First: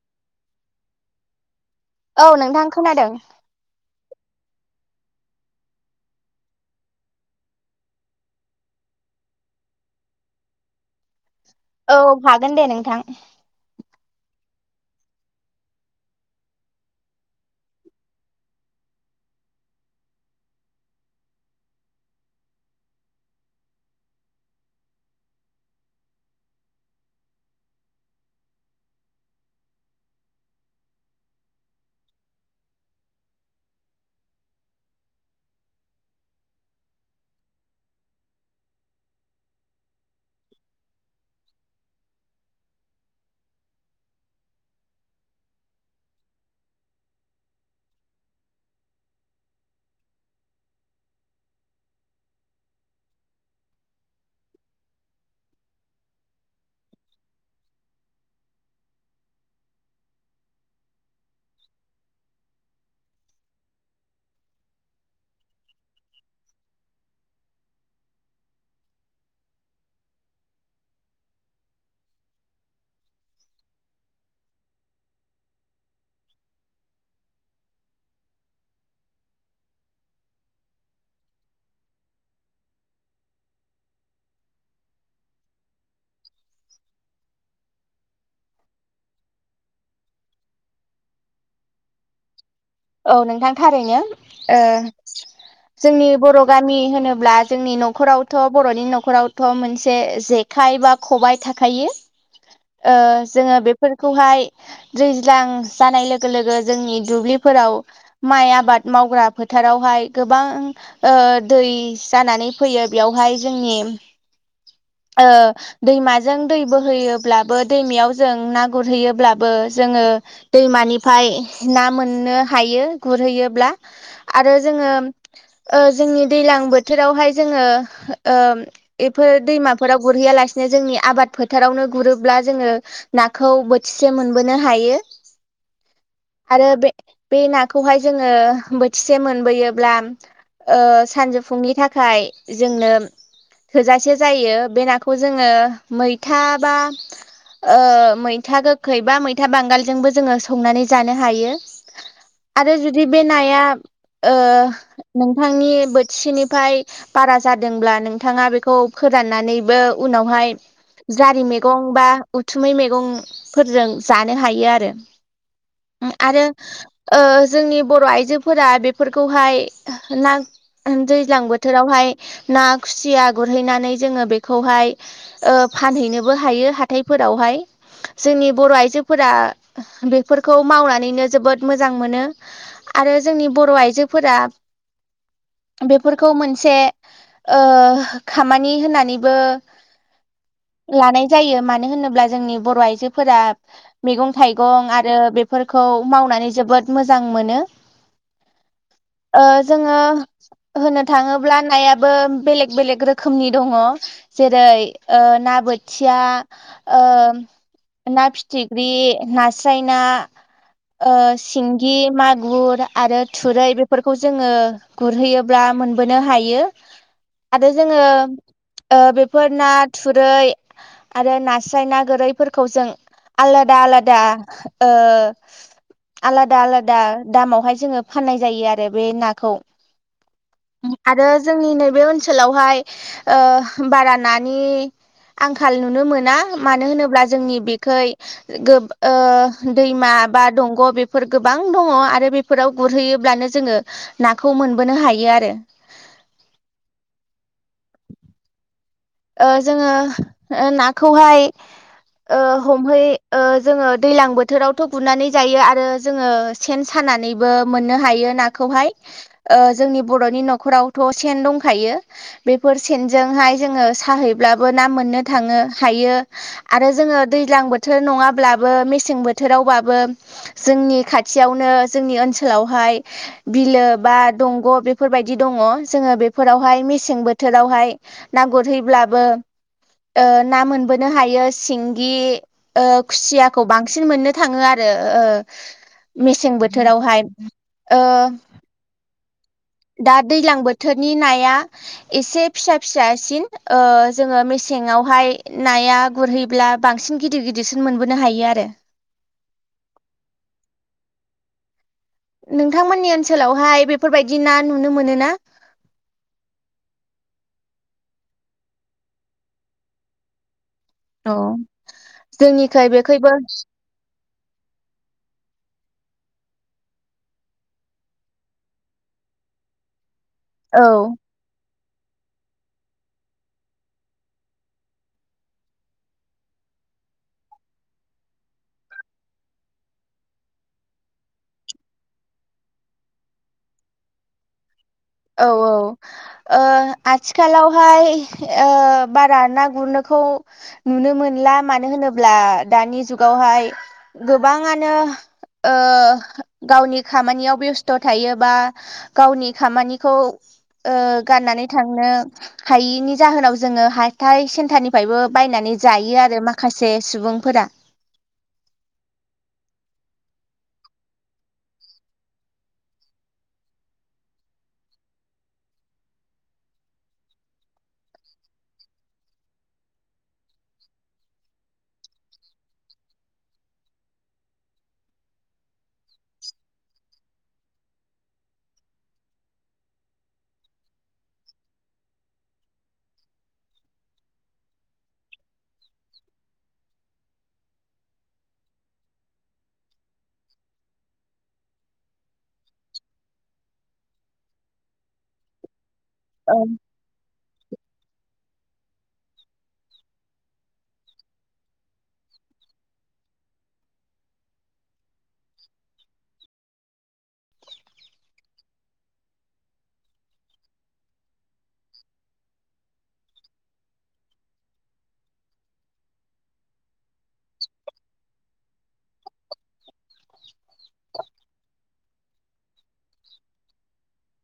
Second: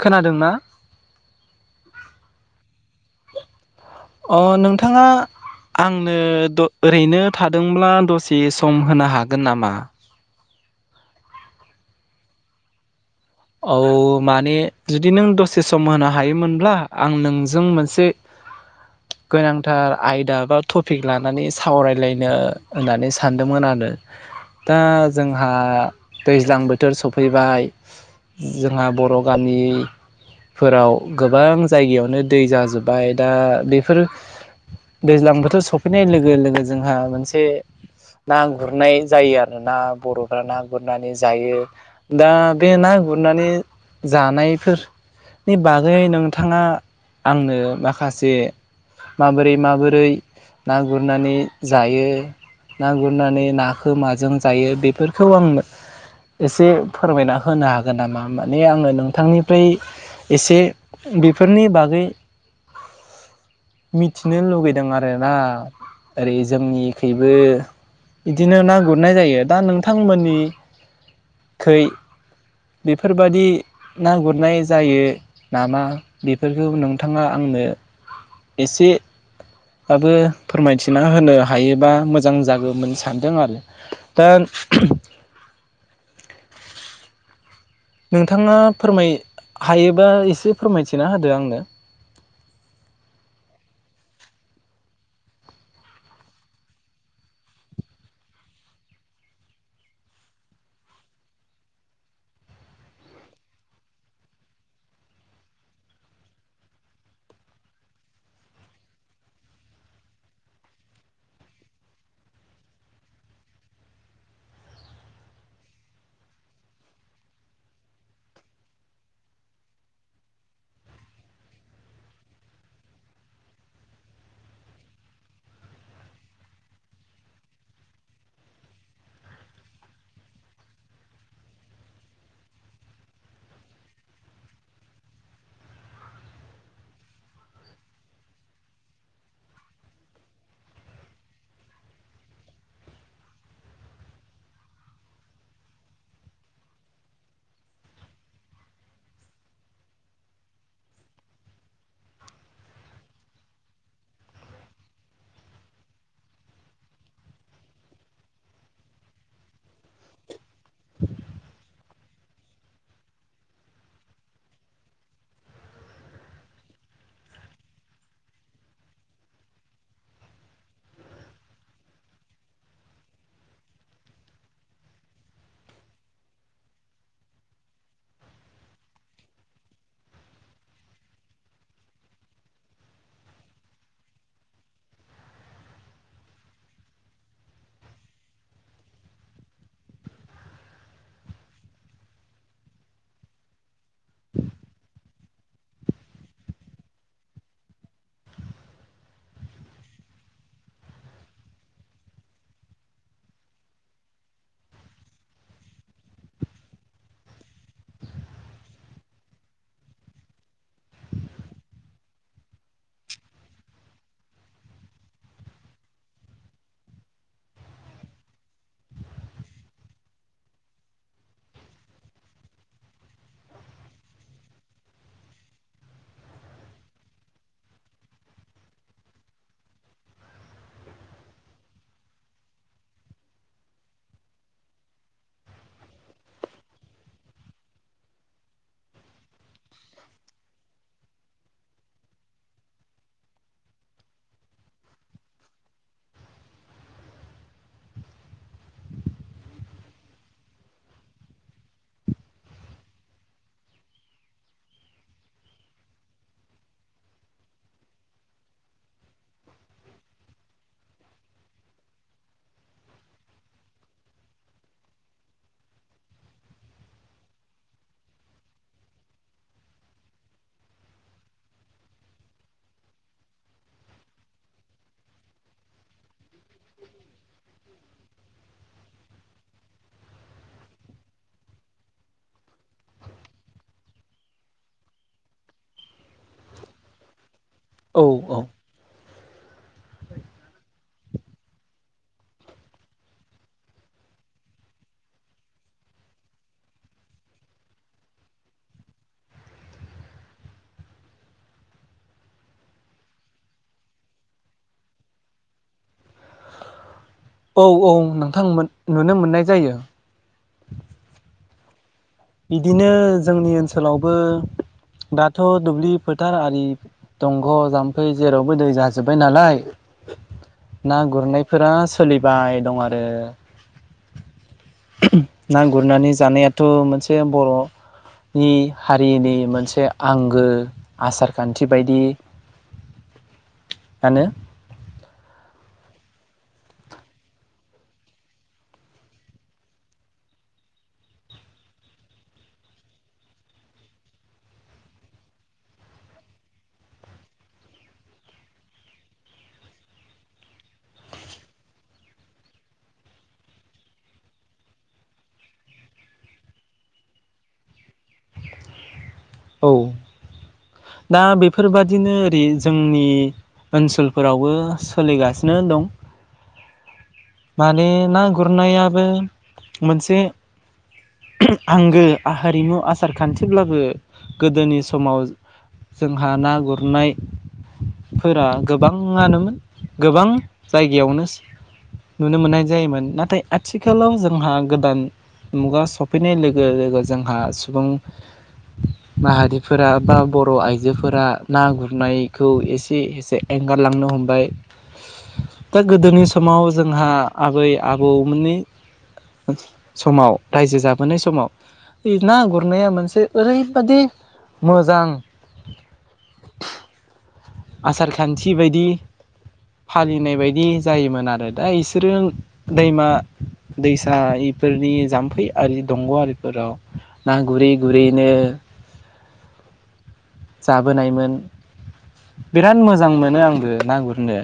खोनादोंना? औ नोंथां खोनादों। अ नोंथाङा आंनो ओरैनो थादोंब्ला दसे सम होनो हागोन नामा? औ हागोन दे नोंथां। औ माने जुदि नों दसे सम होनो हायोमोनब्ला आं नोंजों मोनसे गोनांथार आयदा बा टपिक लानानै सावरायलायनो होननानै सानदोंमोन आरो दा जोंहा दैज्लां बोथोर सफैबाय। जोंहा बर' गामिफोराव गोबां जायगायावनो दै जाजोबबाय दा बेफोर दैज्लां बोथोर सफैनाय लोगो लोगो जोंहा मोनसे ना गुरनाय जायो आरोना बर'फ्रा ना गुरनानै जायो दा बे ना गुरनानै जानायफोरनि बागै नोंथाङा आंनो माखासे माबोरै माबोरै ना गुरनानै जायो ना गुरनानै नाखौ माजों जायो बेफोरखौ आं एसे फोरमायना होनो हाग हागोन नामा माने आङो नोंथांनिफ्राय एसे बेफोरनि बागै मिथिनो लुगैदों आरोना ओरै जोंनिखैबो बिदिनो ना गुरनाय जायो दा नोंथांमोननिखै बेफोरबादि ना गुरनाय जायो नामा बेफोरखौ नोंथाङा आंनो एसेबाबो फोरमायथिना होनो हायोबा मोजां जागौमोन सानदों आरो दा नोंथाङा फोरमाय हायोबा एसे फोरमायथिना होदो आंनो। औ नोंथां थारैनो ओ जोंनि बर' गामि होनोब्ला जोंनि न'खरावथ' बर'नि न'खरावथ' मोनसे जेखाइ बा खबायाइ थाखायो ओ जोङो बेफोरखौहाय दैज्लां जानाय लोगो लोगो जोंनि दुब्लि फोराव माइ आबाद मावग्रा फोथारावहाय गोबां ओ दै जानानै फैयो बेयावहाय जोंनि ओ दैमाजों दै बोहैयोब्लाबो दैमायाव जों ना गुरहैयोब्लाबो जोङो दैमानिफ्राय ना मोन नो हायो गुरहैयोब्ला आरो जोङो ओ जोंनि दैज्लां बोथोरावहाय जोङो ओ बेफोर दैमाफोराव गुरहैयालासिनो जोंनि आबाद फोथारावनो गुरोब्ला जोङो नाखौ बोथिसे मोनबोनो हायो आरो बे बे नाखौहाय जोङो बोथिसे मोनबोयोब्ला ओ सानजौफुंनि थाखाय जोंनो थोजासे जायो बे नाखौ जोङो मैथा बा ओ मैथा गोखै बा ओ मैथा बांगालजोंबो जोङो संनानै जानो हायो। आरो जुदि बे नाया ओ नोंथांनि बोथिसेनिफ्राय बारा जादोंब्ला नोंथाङा बेखौ फोराननानैबो उनावहाय जारि मैगं बा उथुमै मैगंफोरजों जानो हायो आरो आरो ओ जोंनि बर' आइजोफोरा बेफोरखौहाय ना दैज्लां बोथोरावहाय ना खुसिया गुरहैनानै जोङो बेखौहाय ओ फानहैनोबो हायो हाथायफोरावहाय जोंनि बर' आइजोफोरा बेफोरखौ मावनानैनो जोबोद मोजां मोनो आरो जोंनि बर' आइजोफोरा बेफोरखौ मोनसे ओ खामानि होननानैबो लानाय जायो मानो होनोब्ला जोंनि बर' आइजोफोरा मैगं थाइगं आरो बेफोरखौ मावनानै जोबोद मोजां मोनो ओ जोङो होननो थाङोब्ला नायाबो बेलेग बेलेग रोखोमनि दङ जेरै ओ ना बोथिया ओ ना फिथिख्रि नास्राय ना। ओ सिंगि मागुर आरो थुरै बेफोरखौ जोङो गुरहैयोब्ला मोनबोनो हायो आरो जोङो ओ बेफोर ना थुरै आरो नास्राय ना गोरैफोरखौ जों आलादा आलादा ओ आलादा आलादा दामावहाय जोङो फाननाय जायो आरो बे नाखौ आरो जोंनि नैबे ओनसोलावहाय ओ बारा नानि आंखाल नुनो मोना मानो होनोब्ला जोंनि बेखै ओ दैमा बा दं ग बेफोर गोबां दङ आरो बेफोराव गुरहैयोब्लानो जोङो नाखौ मोनबोनो हायो आरो। ओ जोङो ओ नाखौहाय ओ हमहै ओ जोङो दैजलां बोथोरावथ' बुरनानै जायो आरो जोङो सेन सानानैबो मोननो हायो नाखौहाय ओ जोंनि बर'नि न'खरावथ' सेन दंखायो बेफोर सेनजोंहाय जोङो साहैब्लाबो ना मोननो थाङो हायो आरो जोङो दैज्लां बोथोर नङाब्लाबो मेसें बोथोरावबाबो जोंनि खाथियावनो जोंनि ओनसोलावहाय बिलो बा दंग' बेफोरबायदि दङ जोङो बेफोरावहाय मेसें बोथोरावहाय ना गुर गुरहैब्लाबो ओ ना मोनबोनो हायो सिंगि ओ खुसियाखौ बांसिन मोननो थाङो आरो ओ मेसें बोथोरावहाय। औ ओ औ। दा दैलां बोथोरनि नाया एसे फिसा फिसासिन ओ जोङो मेसेंआवहाय नाया गुरहैब्ला बांसिन गिदिर गिदिरसिन मोनबोनो हायो आरो। नोंथांमोननि ओनसोलावहाय बेफोरबायदि ना नुनो मोनोना? औ औ नोंथां मोन नुनो मोननाय जायो। औ। जोंनिखै बिदिनो बेखैबो जोंनि ओनसोलावबो दाथ' दुब्लि फोथार आरि दंग', जाम्फै जेरावबो दै जाजोब्बाय नालाय। औ ना गुरनायफोरा सोलिबाय दं आरो ना गुरनानै जानायाथ' मोनसे से बर'नि हारिनि मोनसे आंगो आसार खान्थि बायदि। मानो? औ औ ओ आथिखालावहाय ओ बारा ना गुरनोखौ नुनो मोनला मानो होनोब्ला दानि जुगावहाय गोबाङानो ओ गावनि खामानियाव बेस्थ' थायोबा गावनि खामानि खौ ओ गाननानै थांनो हायैनि जाहोनाव जोङो हाथाय सेन्टारनिफ्रायबो बायनानै जायो आरो माखासे सुबुंफोरा। औ। दा बेफोरबादिनो ओरै जोंनि ओनसोलफोरावबो सोलिगासिनो दं। माने ना गुरनायाबो मोनसे आंगो हारिमु आसार खान्थिब्लाबो गोदोनि समाव जोंहा ना गुरनायफोरा गोबाङानोमोन गोबां जायगायावनो नुनो मोननाय जायोमोन नाथाय आथिखालाव जोंहा गोदान मुगा सफैनाय लोगो लोगो जोंहा सुबुं माहारिफोरा बा बर' आइजोफोरा ना गुरनायखौ एसे एसे एंगारलांनो हमबाय। दा गोदोनि औ समाव जोंहा आबै आबौमोननि समाव रायजो जाबोनाय समाव ना गुरनाया मोनसे ओरैबादि मोजां आसार खान्थि बायदि फालिनाय बायदि जायोमोन आरो दा इसोरो दैमा दैसा इफोरनि जाम्फै आरि दंग' आरिफोराव ना गुरै गुरैनो जाबोनायमोन। बिराद मोजां मोनो आंबो ना गुरनो।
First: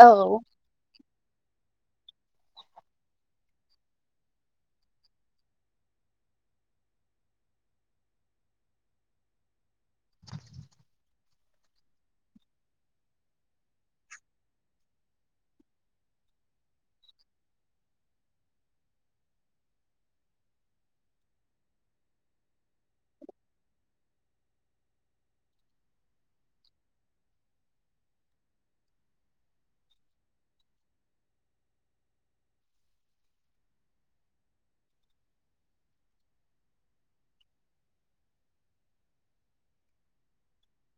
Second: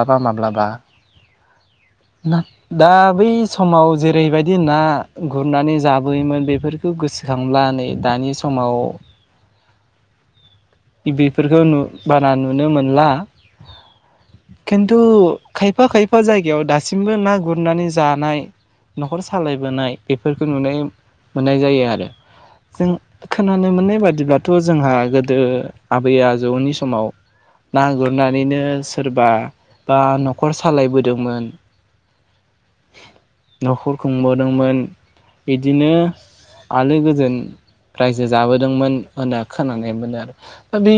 औ माब्लाबा। ना दा बै समाव जेरैबायदि ना गुरनानै जाबोयोमोन बेफोरखौ गोसोखांब्ला नै दानि समाव बेफोरखौ नु बारा नुनो मोनला खिन्थु खायफा खायफा जायगायाव दासिमबो ना गुरनानै जानाय न'खर सालायबोनाय बेफोरखौ नुनो मोननाय जायो आरो जों खोनानो मोननाय बादिब्लाथ' जोंहा गोदो आबै आजौनि समाव ना गुरनानैनो सोरबा बा न'खर सालायबोदोंमोन न'खर खुंबोदोंमोन बिदिनो आलो गोजोन रायजो जाबोदोंमोन होनना खोनानायमोन आरो। दा बै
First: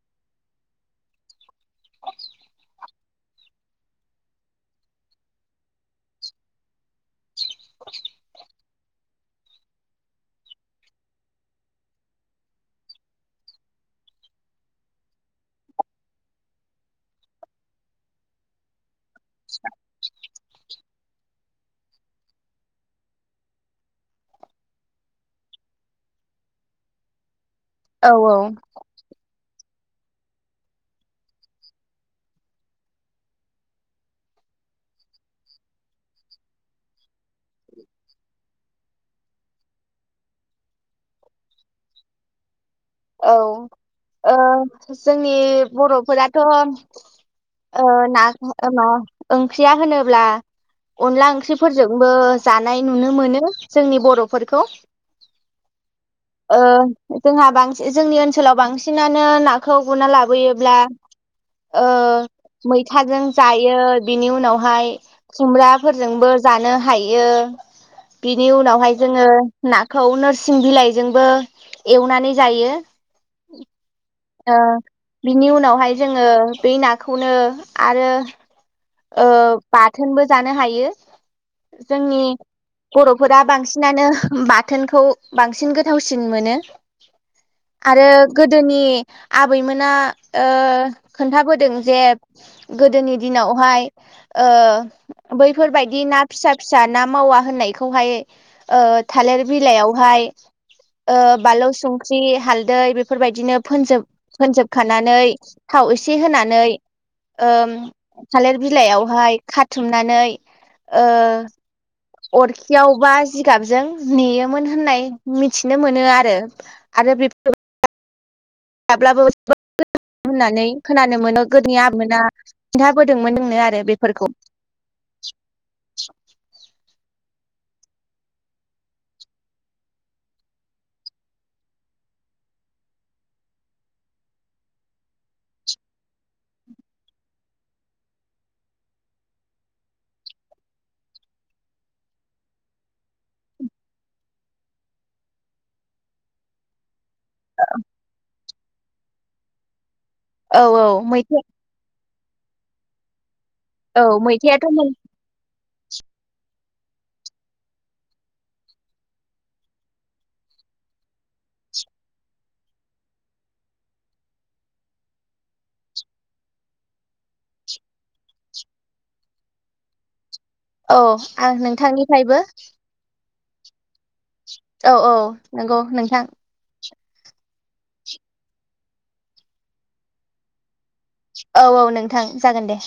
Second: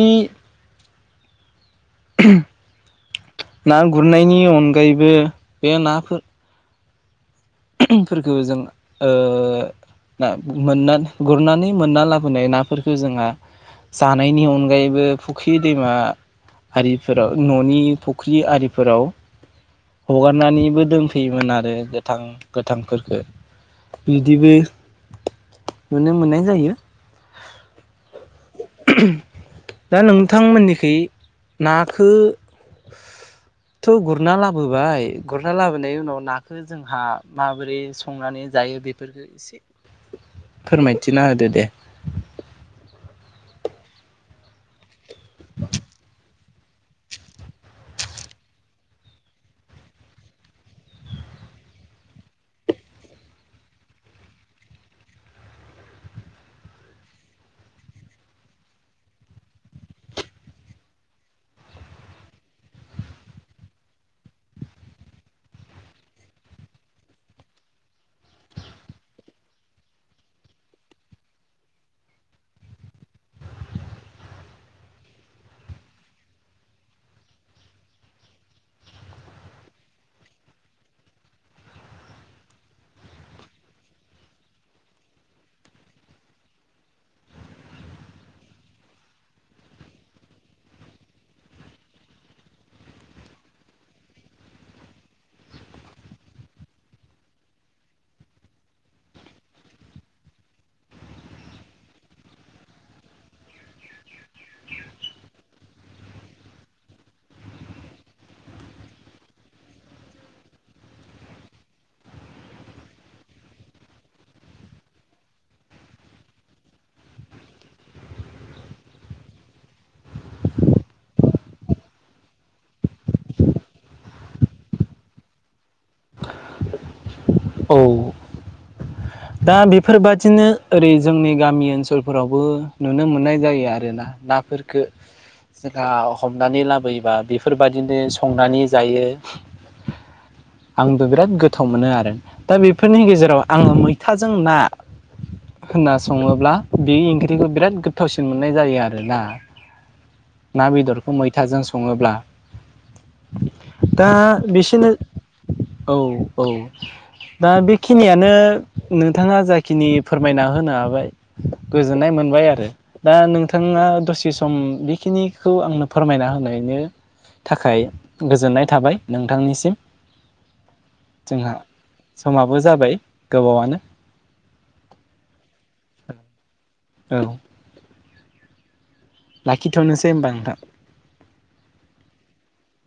ना गुरनायनि अनगायैबो बे नाफोर [unintelligible] फोरखौ जों ओ ना मोनना गुरनानै मोनना लाबोनाय नाफोरखौ जोंहा जानायनि अनगायैबो फुख्रि दैमा आरिफोराव न'नि फुख्रि आरिफोराव [unintelligible] हगारनानैबो दोनफैयोमोन आरो गोथां गोथांफोरफोरखो इदिबो नुनो मोननाय जायो। औ औ। दा नोंथांमोननिखै नाखोथ' गुरना लाबोबाय गुरना लाबोनाय उनाव नाखो जोंहा माबोरै संनानै जायो बेफोरफोरखो एसे फोरमायथिना होदो दे। औ ओ जोंनि बर'फोराथ' ओ ना ओ मा ओंख्रिया होनोब्ला अनला ओंख्रिफोरजोंबो जानाय नुनो मोनो जोंनि बर'फोरखौ, ओ जोंहा बांसिन जोंनि ओनसोलाव बांसिनानो नाखौ गुरना लाबोयोब्ला ओ मैथाजों जायो बिनि उनावहाय खुमब्राफोरजोंबो जानो हायो बिनि उनावहाय जोङो नाखौ नोरसिं बिलाइजोंबो एवनानै जायो। ओ बिनि उनावहाय जोङो बि नाखौनो आरो ओ बाथोनबो जानो हायो जोंनि बर'फोरा बांसिनानो बाथोनखौ बांसिन गोथावसिन मोनो आरो गोदोनि आबैमोना ओ खोन्थाबोदों जे गोदोनि दिनाव हाय ओ बैफोरबायदि ना फिसा फिसा ना मावा होननायखौहाय ओ थालिर बिलाइयावहाय ओ बालौ संख्रि हालदै बेफोरबायदिनो फोनजोब फोनजोबखानानै थाव एसे होनानै ओम थालिर बिलाइआवहाय खाथुमनानै ओ अरखियाव बा जिगाबजों नेयोमोन होननाय मिथिनो मोनो आरो आरो बेफो [unintelligible] हाब्लाबो [unintelligible] होननानै खोनानो मोनो गोदोनि आबैमोना खिन्थाबोदोंमोन जोंनो आरो बेफोरखौ औ दा बेफोरबादिनो ओरै जोंनि गामि ओनसोलफोरावबो नुनो मोननाय जायो आरोना नाफोरफोरखो जोंहा हमनानै लाबोयोबा बेफोरबायदिनो संनानै जायो आंबो बिराद गोथाव मोनो आरो दा बेफोरनि गेजेराव आङो मै थाजों ना होनना सङोब्ला बे ओं ख्रिखौ बिराद गोथावसिन मोन नाय जायो आरोना औ ना औ बेदरखौ मैथे मैथाजों सङोब्ला औ दा मैथायाथ' बिसोनो मोन औ औ दा बेखिनियानो नोंथाङा जाखिनि फोरमायना होनो हाबाय गोजोननाय मोनबाय आरो दा नोंथाङा दसे सम बेखिनिखौ आंनो फोरमायना होनायनि थाखाय गोजोननाय थाबाय नोंथांनिसिम। औ जोंहा आं नोंथांनिफ्रायबो समाबो जाबाय गोबावानो औ औ नंगौ नोंथां औ लाखिथ'नोसै होमबा नोंथां। औ औ नोंथां। जागोन दे।